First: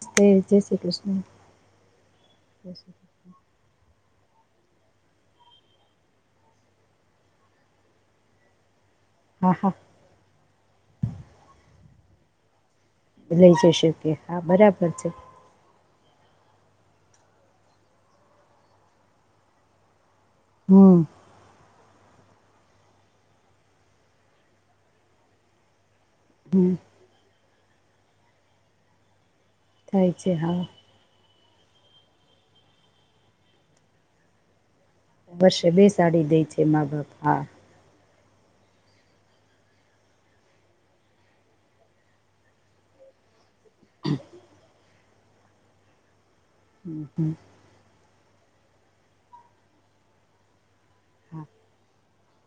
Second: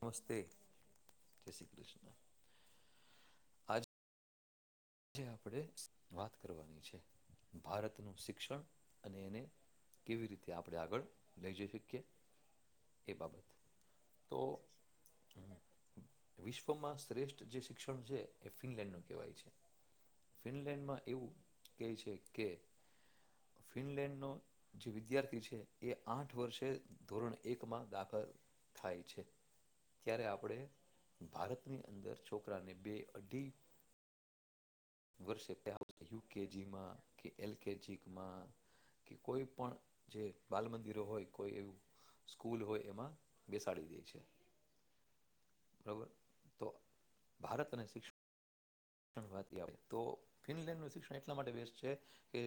નમસ્તે સ્ જય શ્રી કૃષ્ણ, જય શ્રી કૃષ્ણ જ શ્રીૃષ્ણ આજે આપણેે વાત કરવાની છે, ભારતનું શિક્ષણ. હા હા. તે આપણે આગળ લઈ જઈ શકીએ. એ બાબત લઈ જશે કે હા તો બરાબર છે. વિશ્વમાં શ્રેષ્ઠ જે શિક્ષણ છે એ ફિનલેન્ડ ન કેવાય છે. ફિનલેન્ડમાં હમ એવું કે છે કે ફિનલેન્ડ નો જે વિદ્યાર્થી છે. એ આઠ વર્ષે હમ ધોરણે એકમાં દાખલ થાય છે. થાય ત્યારે છે આપણે હા. ભારતની અંદર છોકરાને બે અઢી વર્ષે [unintelligible] બે સાડી દે છે યુકેજી મા માં બાપ કે હા એલકેજી કોઈ પણ જે બાલ મંદિરો હોય કોઈ એવું સ્કૂલ હોય એમાં બેસાડી દે છે. બરોબર. હમ હમ. વા આવે તો ફિનલેન્ડ ન [unintelligible] એટલા હા માટે [inaudible] છે. કે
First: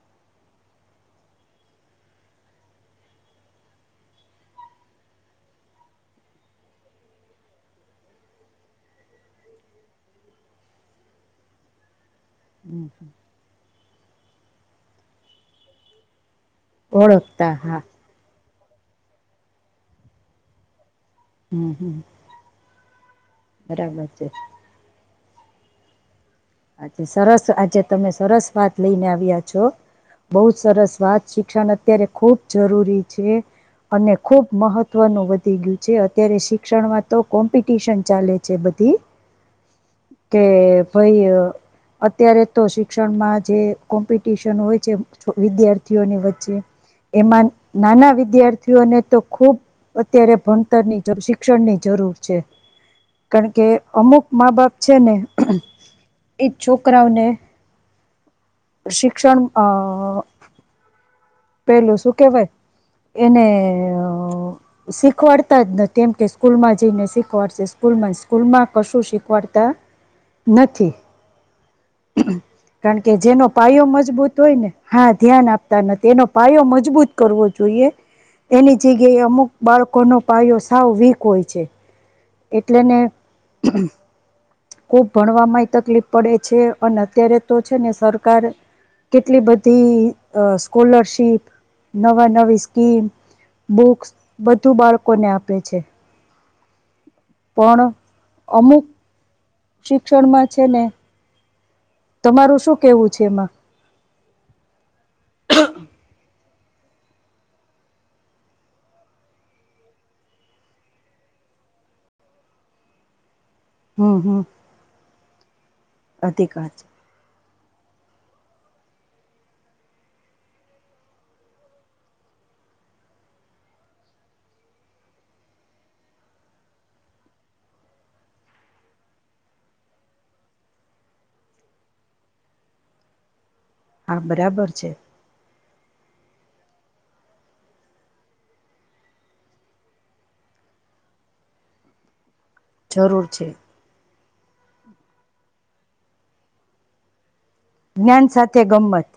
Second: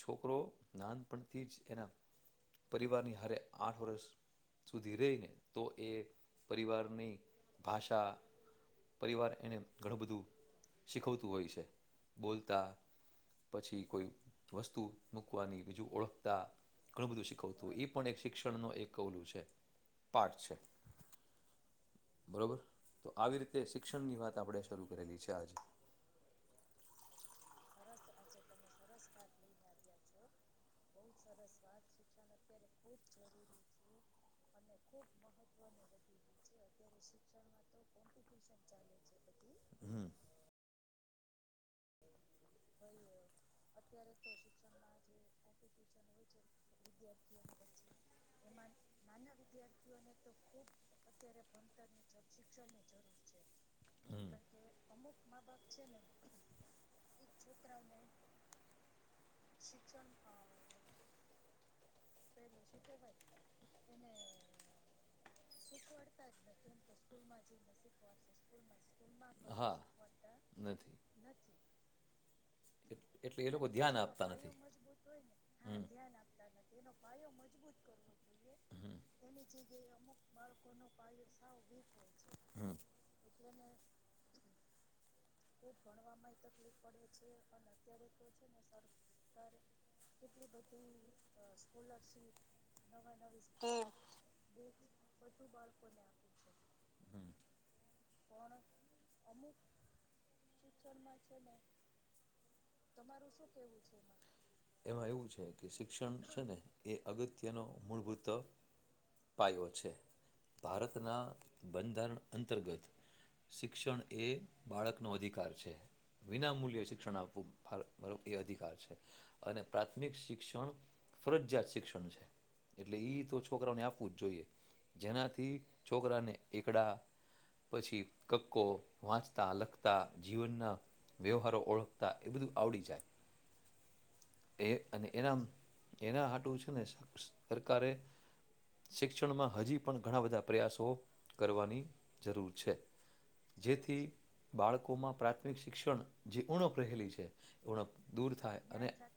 છોકરો નાનપણથી જ એના પરિવારની હારે આઠ વર્ષ સુધી રહી ને તો એ પરિવારની ભાષા પરિવાર એને ઘણું બધું શીખવતું હોય છે. બોલતા, હમ પછી કોઈ વસ્તુ મૂકવાની બીજું ઓળખ તા ઘણું બધું ઓળખતા શીખવતું હા ઈ પણ એક શિક ક્ષણનો એક ઓલુ છે પાર્ટ છે. હમ. હમ બરોબર. તો આવી રીતે બરાબર શિક્ષણની છે વાત આપડે શરૂ કરેલી છે. તાજ આજે સરસ આજે તમે સરસ વાત લઈને આવ્યા છો બહુ સરસ વાત શિક્ષણ અત્યારે ખુબ જરૂરી છે અને ખુબ મહત્વનું વધી ગયું છે. અત્યારે શી ક્ષણમાં તો કોમ્પિટિશન ચાલે છે બધી હમ કે હઈય અત્યારે તો શિક્ષણમાં જે કોમ્પિટિશન હોય છે વિદ્યાર્થીઓની વચ્ચે એમાં નાના વિદ્યાર્થીઓને તો ખુબ અત્યારે ભણતરની શિક્ષણની જરૂર છે. કારણ કે અમુક મા બાપ છે ને ચુપ કરાઓને શિક્ષણ અ પહેલું શું કેવાય એને અ શીખવાડતા જ નથી એમ કે સ્કૂલમાં જઈને શીખવાડશે સ્કૂલમાં સ્કૂલમાં કશું શીખવાડતા હા નથી. કારણ કે એટલે જેમાં એ લોકો પાયો ધ્યાન આપતા મજબૂત નથી હોય ને હા ધ્યાન આપતા ન તેનો પાયો મજબૂત કરવો જોઈએ એની જોઈએ હમ જગ્યાએ અમુક બાળકોનો પાયો સાવ વીક હોય છે. હમ એટલેને ખુબ ભણવામાંય તકલીફ પડે છે. અને અત્યારે તો છે ને સરકાર કેટલી બધી અ સ્કોલરશીપ નવા નવી સ્કીમ બુક્સ બધું બાળકોને આપે છે. હમ પણ અમુક સુક તમારું શું કેવું છે એમાં એમાં એવું છે કે શિક્ષણ છે ને એ અગત્યનો મૂળભૂત પાયો છે. ભારતના બંધારણ અંતર્ગત શિક્ષણ હમ એ હમ બાળકનો અધિકાર છે વિના અધિકાર મૂલ્યે છે શિક્ષણ આપવું [unintelligible] એ અધિકાર છે અને પ્રાથમિક શિક્ષણ ફરજિયાત શિક્ષણ છે. એટલે ઈ તો છોકરાને આપવું જ જોઈએ જેનાથી છોકરાને એકડા પછી કકો વાંચ તા લખતા, જીવનના વ્યવહારો ઓળખતા એ બધું આવડી જાય. હા એ બરાબર છે અને એનામ એના હાટું શું સરકારે શિક્ષણમાં હજી પણ ઘણા બધા પ્રયાસો કરવાની જરૂર છે. જરૂર છે જેથી બાળકોમાં પ્રાથમિક શિક્ષણ જેઉણ પહેલી છે. ઉણપ જ્ઞાન દૂર થાય સાથે અને ગમ્મત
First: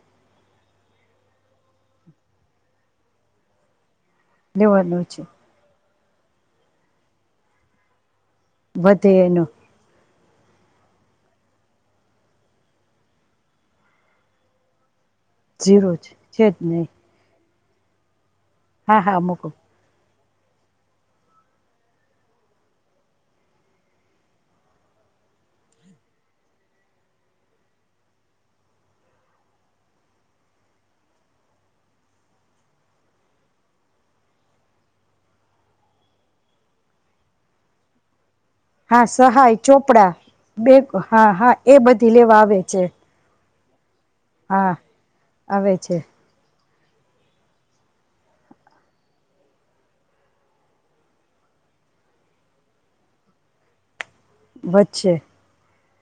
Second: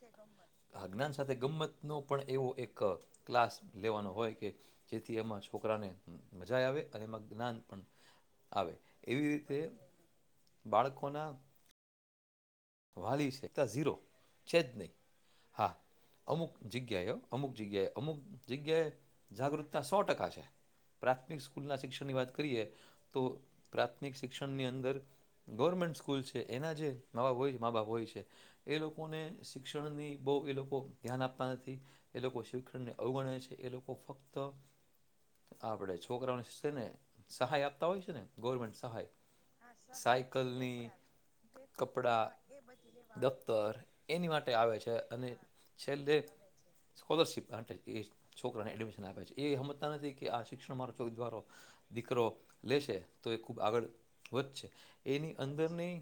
આ જ્ઞાન સાથે ગમ્મત નો પણ એવો એક ક્લાસ લેવાનો હોય કે લેવાનું જેથી છે એમાં છોકરાને અમ્મ‌ મજા આવે અને એમાં જ્ઞાન પણ આવે. વધે એવી એનો રીતે બાળકોના વાલી શે તા ઝીરો છે જ નહીં હા ઝીરો જ છે જ અમુક નહીં જગ્યા હ અમુક જગ્યાએ અમુક જગ્યાએ હા હા મૂકો જાગૃતતા સો ટકા છે પ્રાથમિક સ્કૂલના શિક્ષણની વાત કરીએ તો પ્રાથમિક શિક્ષણની અંદર ગવર્મેન્ટ સ્કૂલ છે, એના જે નવા હોય મા બાપ હોય છે એ લોકોને શિક્ષણની બઉ એ લોકો ધ્યાન આપતા નથી એ લોકો શિક્ષણને અવગણ છે. એ લોકો ફક્ત આપણે છોકરાઓને છે ને સહાય આપતા હોય છે ને હા, સહાય ચોપડા, બેક, સાયકલની હા, હાએ બધી લેવા આવે. છે તર એની માટે હા આવે છે અને આવે છે છેલ્લે સ્કોલરશીપ માટે છોકરાને એડમિશન આપે છે એ હમજતા નથી કે આ શિક્ષણ માટે [unintelligible] દીકરો લેશે તો એ ખુબ આગળ વધશે એની અંદરની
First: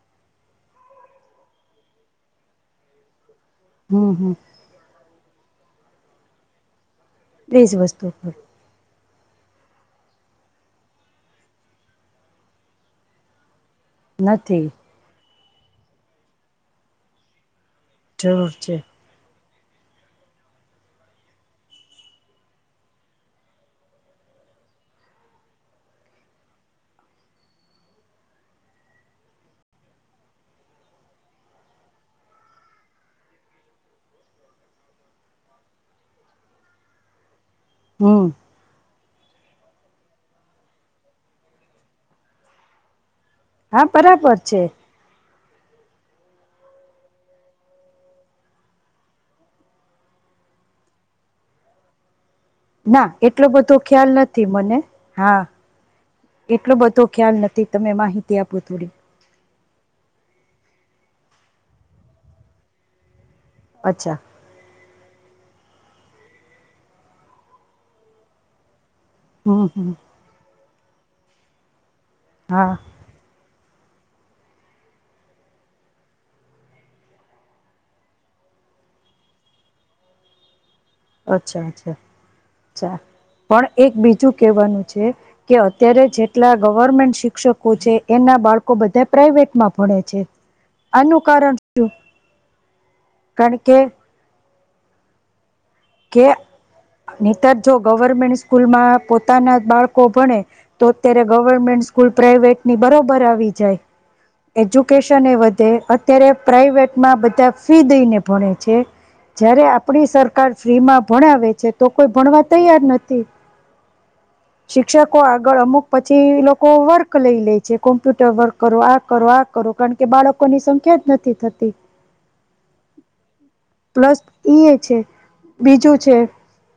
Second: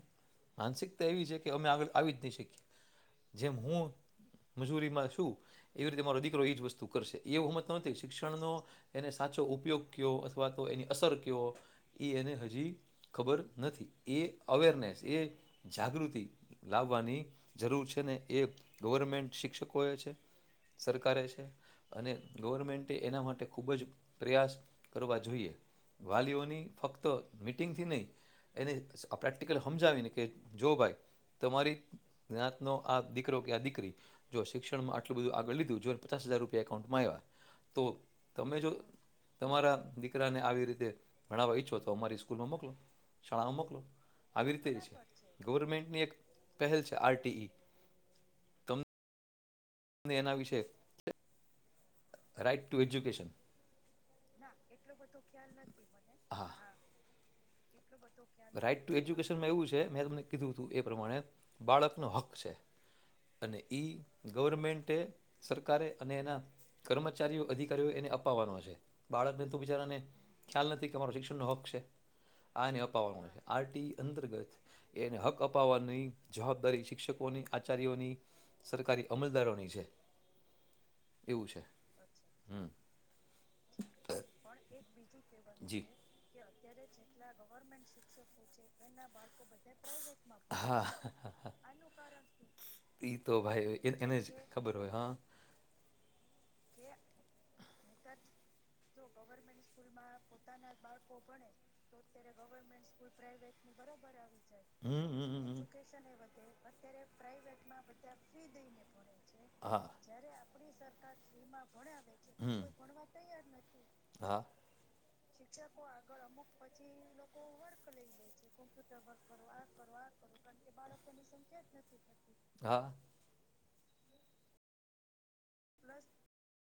માનસિક ત એવી છે કે અમે આગળ આવી જ નહી શીકીએ જેમ હું હમ હમ મજૂરીમાં છું. ટુ એવી રીતે તમારો એજ વસ તું કરશે એવું એજ હઉમજતો નથી વસ્તુ પર શિક્ષણ નો એને સાચો ઉપયોગ કેઓ અથવા તો એની અસર કહો એ એને હજી ખબર નથી. એ નથી અવેરનેસ એ જાગૃતિ લાવવાની જરૂર છે ને એ જરૂર છે ગવર્મેન્ટ શિક્ષકોએ છે, સરકારે છે અને ગવર્મેન્ટે એના માટે ખૂબ જ પ્રયાસ કરવા જોઈએ વાલીઓની ફક્ત મીટિંગથી નહીં એને પ્રેક્ટિકલ હમજાવીને કે જો ભાઈ તમારી જ્ઞત ન આ દીકરો કે આ દીકરી જો શિક્ષણમાં આટલું બધું આગળ લીધું જોને પચાસ હજાર રૂપિયા એકાઉન્ટમાં આવ્યા તો હમ તમે જો તમારા દીકરાને આવી રીતે ભણાવવા ઈચ્છો મારી સ્કૂલમાં મોકલો. શાળામાં મોકલો હા બરાબર આવી છે રીતે જ ગવર્મેન્ટની એક પહેલ છે આર ટી ઈ તમ એના વિશે રાઈટ ટુ ના એજ્યુકેશન એટલો બધો ખ્યાલ નથી મને હા હા એટલો બધો ખ્યાલ નથી. તમે માહિતી આપો થોડી. કે મે તમને કીધું હતું એ પ્રમાણે બાળકનો હક છે. અને ઈ અચ્છા ગવર્મેન્ટ માટે સરકારે અને એના કર્મચારીઓ અધિકારીઓ એને અપાવવાનો છે. બાળકને તું હમ હમ બિચારાને. ખ્યાલ નથી કે મારો શિક્ષણનો હક છે. આ હા એને અપાવામાં મ આર ટી અંતર્ગત એને હક અપાવવાની જવાબદારી શિક્ષકોની આચાર્યોની સરકારી અમલદારોની છે. એવું અચ્છા છે અચ્છા હમ ચા પણ એક બીજું કેવાનું છે કે જી છે અત્યારે જેટલા ગવર્મેન્ટ શિક ક્ષકો છે એના બાળકો બધા પ્રાઈવેટમાં ભણે છે હા આનું કારણ ઈ તો [unintelligible] કારણ ભાઈ કે એ- એને જ ખબર હોય હા. કે તર જો ગવર્મેન્ટ સ્કૂલમાં પોતાના બાળકો ભણે તો અત્યારે ગવર્મેન્ટ સ્કૂલ પ્રાાઈવેટની બરોબર આવી જાય. એજ્યુકેશન એ વધે અત્યારે પ્રાઈવેટમાં બધા ફી દઈને ભણે છે. જ્યારે હા. આપણી સરકાર ફ્રી માં ભણાવે છે, તો કોઈ ભણવા હમ. તૈયાર નથી હા શિક્ષકો આગળ અમુક પછી લોકો વર્ક લઈ લે છે, કોમ્પ્યુટર વર્ક કરો આ કરો આ કરો કારણ કે, બાળકોની સંખ્યા જ નથી થતી હા પ્લસ ઈ છે. બીજું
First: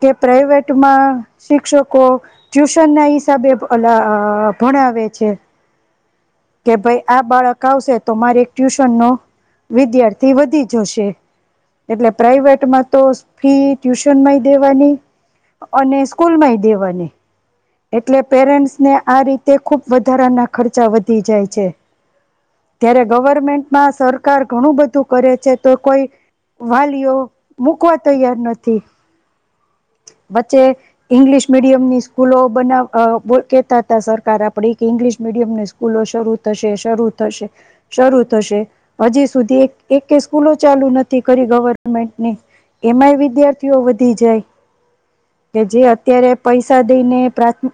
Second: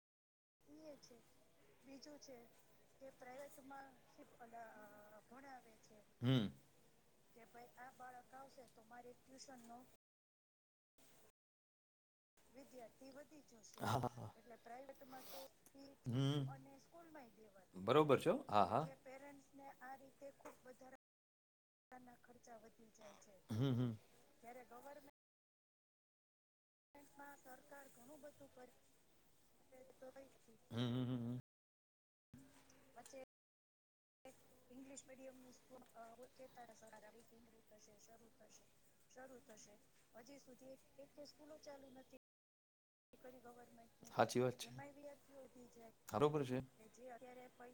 છે. કે પ્રાાઈવેટમાં શિક્ષકો ટ્યુશન ના હિસાબે ભણાવે છે, હમ. કે ભાઈ આ બાળક આવશે તો મારે ટ્યુશન નો વિદ્યાર્થી વધી જશે. એટલે પ્રાઈવેટમાં તો ફી ટ્યુશનમાં દેવાની અને સ્કૂલ માંય દેવાની એટલે, પેરેન્ટ્સને આ રીતે ખુબ વધારાના ખર્ચા વધી જાય છે. ત્યારે હમ ગવર્મેન્ટમાં હમ સરકાર ઘણું બધું કરે છે. તો કોઈ વાલીઓ મુકવા તૈયાર નથી. વચ્ચે હમ હમ. ઈંગ્લિશ મીડિયમ ની સ્કૂલો બનાવ કેતા હતા. સરકાર આપડી કે ઈંગ્લિશ મીડિયમની સ્કૂલો શરૂ થશે, શરૂ થશે, શરૂ થશે હજી સુધી એક સ્કૂલો ચાલુ નથી કરી. ગવર્મેન્ટ ની એમાંય વિદ્યાર્થીઓ વધી જાય એમાંય કે જે અત્યારે બરોબર છે. પૈસા દઈને પ્રાથ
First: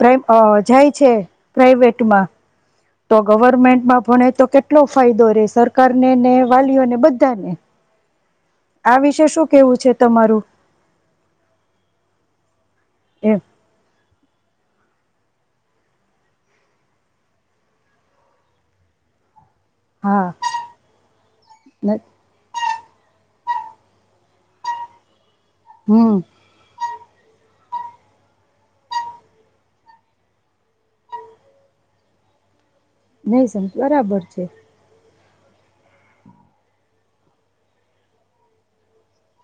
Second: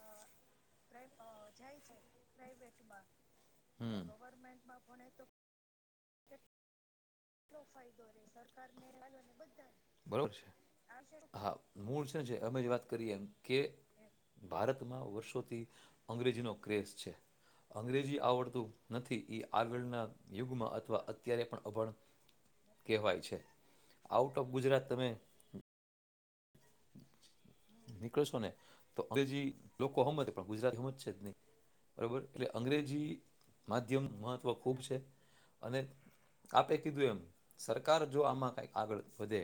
પ્ર જાય છે પ્રાઈવેટમાં. તો ગવર્મેન્ટમાં એટલે ભણે તો કેટલો ફાયદો રે સરકાર ને ને વાલીઓને બધા શું કેવું છે તમારું હા મૂળ છે. જે અમે વાત કરીએ એમ કે ભારતમાં વર્ષોથી અંગ્રેજી નો ક્રેઝ છે. અંગ્રેજી આવડતું નથી એ આગળના હા યુગમાં અથવા અત્યારે પણ અભણ કેવાય છે. આઉટ ઓફ ગુજરાત તમે હમ. નીકળશો ને તો અંગ્રેજી લોકો સમમજ પણ ગુજરાતી સમમજશે જ નહી. બરોબર એટલે અંગ્રેજી નહી સમજ માધ્યમનું બરાબર મહત્ત્વ ખૂબ છે. અને આપે કીધું એમ સરકાર જો. આમાં કઈ આગળ વધે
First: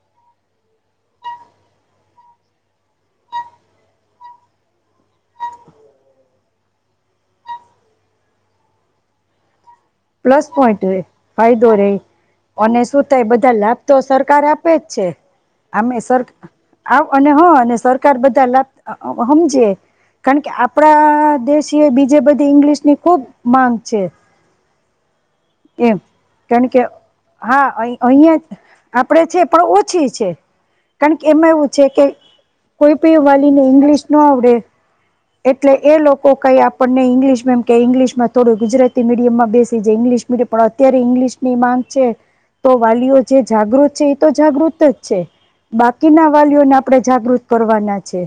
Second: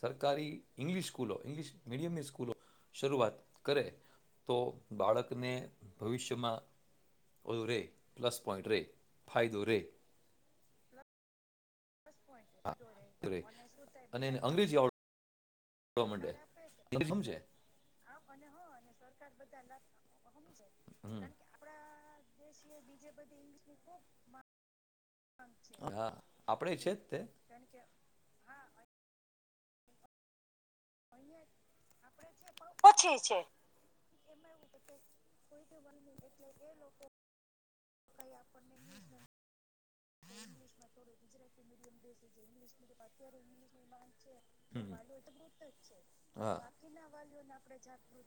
સરકારી ઇંગલિશ સ્કૂલો ઇંગ્લિશ મીડિયમની સ્કૂલો શરૂઆત કરે, તો બાળકને ભવિષ્યમાં ઓધું રહે. પ્લસ પોઈન્ટ રહે ફાયદો રહે. પ્લસ પોઈન્ટ ફાઈ દોરે અને શું થાય રે બધા લાભ તો અને એને સરકાર આપે અંગ્રેજી જ છે. અમે આવડવા સર માંડે આવ અને સમજે હ અને સરકાર બધા લાભ સમજ કારણ કે હમ આપડા દેશ બીજે બધી ઇંગ્લિશ ની ખુબ માંગ છે. એમ હા કારણ આપડે કે છે જ તે હા અહિયાં જ આપણેે છે પણ ઓછી છે. કારણ કે એમાં એવું છે કે કોઈ પી ણી વાલીને ઈંગ્લિશ ન આવડે. એટલે એ લોકો કઈ આપણને ઇંગ્લિશ મેમ કે. ઇંગ્લિશ થોડું ગુજરાતી મીડિયમાં બેસી જા. [unintelligible] પણ અત્યારે ઇંગ્લિશ ની માંગ છે તો વાલીઓ જે જાગૃત છે એ તો જાગૃત જ છે બાકીના પણ વાલીઓને આપણે જાગૃત કરવાના છે.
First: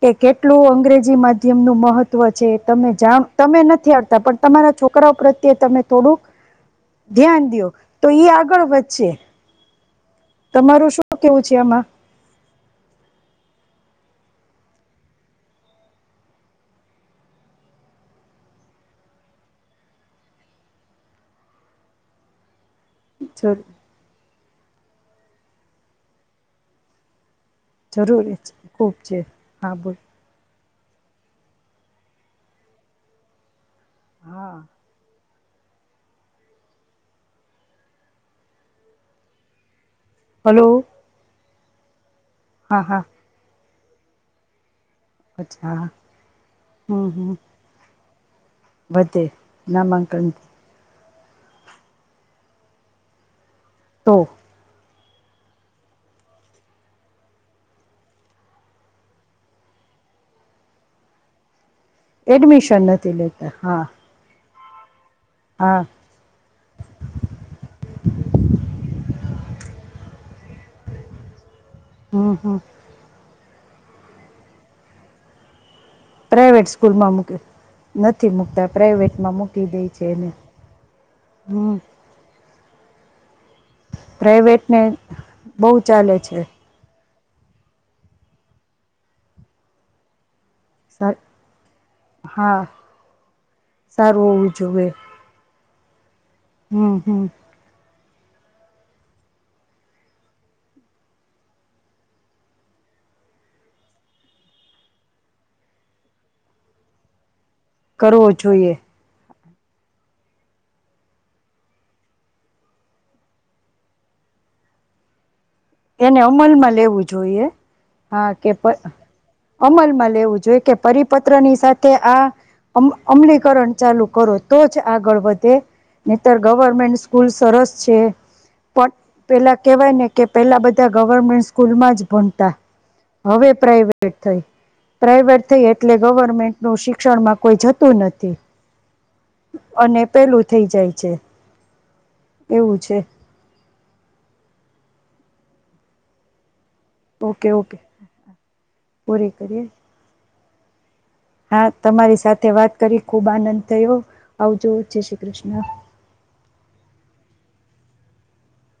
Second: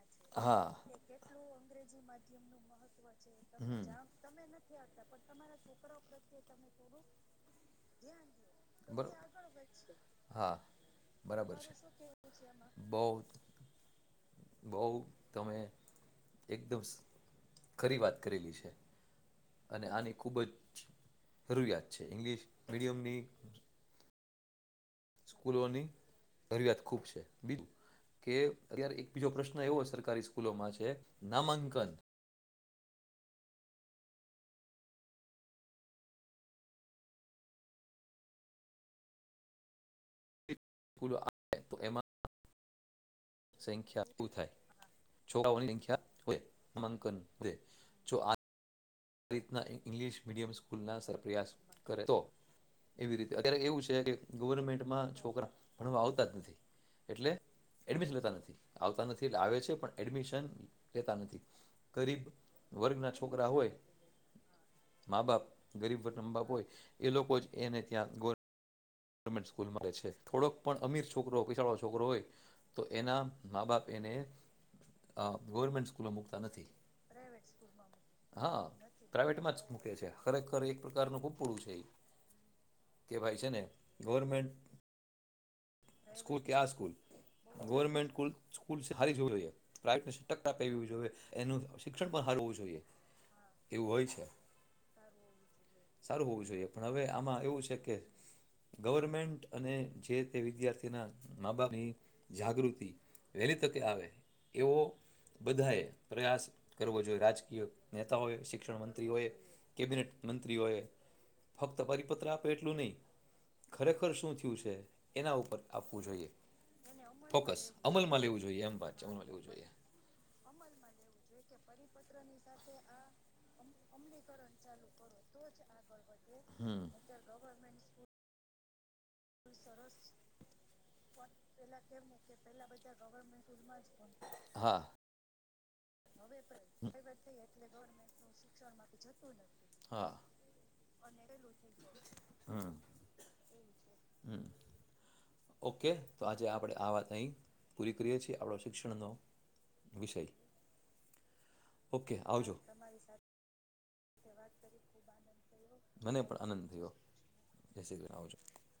કે કેટલું હા અંગ્રે જી માધ્યમ નું મહત્વ છે. તમે જાણ તમે નથી આવડતા પણ તમારા છોકરાઓ પ્રત્યે તમે થોડુંક ધ્યાન દિયો તો એ આગળ વધશે અચ્છા તમારું શું કેવું છે આમાં બઉ, બહ, તમે એકદમ ખરી વાત કરેલી છે અને આની ખુબ જ જરૂરિયાત છે ઇંગ્લિશ મીડિમની સ્કૂલોની જરિયાત ખૂબ છે બીજ કે જરૂરી છે ખૂબ અત્યારે એક છે બીજો પ્રશ્ન હા એવો બોલ સરકારી સ્કૂલોમાં છે છે નામાંકન હા હલો સ્કૂલો તો એમાં હા, હા સંખ્યા ફુલ થાય છો અચ્છા હા સંખ્યા હો હમ હમ માંકનય જો આ વધે આ રીતના ઇંગ્લિશ નામાંકન મીડિયમ સ્કૂલના સર પ્રયાસ કરે તો એવી રીતે એવું છે કે તો ગવર્મેન્ટમાં છકરાણ ભળવા આવતા જ નથી, એટલે એડમિશન લેતા નથી, આવતા નથી એટલે આવે છે પણ એડમિશન લેતા નથી ગરીબ એડમિશન વર્ગના નથી છોકરા લેતા હોય હા મા બાપ હા ગરીબ વર્તમ બાપ હોય એ લોકો જ એને ત્યાં ગોર ગવર્મેન્ટ સ્કૂલમાં છે થોડોક પણ અમીર છોકરો પિસાડો છે છોકરો હોય હમ હમ તો એના મા બાપ એને અ ગવર્મેન્ટ નથી પ્રાઇવેટ સ્કૂલમાં મૂકે નથી હા મૂકતા પ્રાઇવેટમાં પ્રવેટ મૂકી દે મકે છે એને ખરેખર એક પ્રકારનું ખૂડું છે હમ કે ભાઈ છે ને ગવર્મેન્ટ પ્રઇવેટને બહુ ચાલે છે સ્કૂલ કે આ સ્કૂલ ગવર્મેન્ટ કૂલ સ્કૂલ હારી જ હોય હવે પ્રાઇવેટ ટક પ જોઈએ એનું શિક્ષણ પણ હારુ હોવું હા જોઈએ એવું હોય સારું છે હોવું જોઈએ સારું હોવું જોઈએ પણ હમ હવે હમ આમાં એવું છે કે ગવર્મેન્ટ અને જે તે વિદ્યાર્થીના મા બાપની જાગૃતિ વહેલી તકે આવે એવો બધા એ પ્રયાસ કરવો જોઈએ રાજકી નેતા કરવો હોય, જોઈએ શિક્ષણ મંત્રી, હોય કેબિનેટ મંત્રીઓ એ ફક્ત પરિપત્ર આપે એટલું નહી ખરેખર શું થયું છે એના ઉપર. આપવું એને જોઈએ અમલમાં લેવું જોઈએ, ફોકસ અમલમાં હા લેવું કે જોઈએ એમ વાત છે અમલમાં લેવું જોઈએ અમલમાં લેવું જોઈ કે પરિપત્ર ની સાથે કે આ, અમલીકરણ ચાલુ કરો તો જ આગળ વધે, નતર ગવર્મેન્ટ સ્કૂલ સરસ છે. પ પેલા કેવાય ને કે પેલા બધા ગવર્મેન્ટ સ્કૂલમાં જ ભણતા, હવે પ્રાાઈવેટ થઈ, હા પ્રાાઈવેટ થઈ એટલે ગવર્મેન્ટ ન શિક્ષણમાં કોઈ જતું નથી, અને હા પેલું થઈ જાય છે હમ એવું છે. ઓકે તો આજે આપડે આ વાત અહીં ઓકે ઓકે પૂરી કરીએ છીએ આપણો શિક્ષણનો પૂરી કરીએ વિષય. હા ઓકે તમારી સાથે આવજો વાત કરી ખુબ આનંદ થયો, આવજો જય શ્રી કૃષ્ણ. જેસી ગ આવજો. [unintelligible]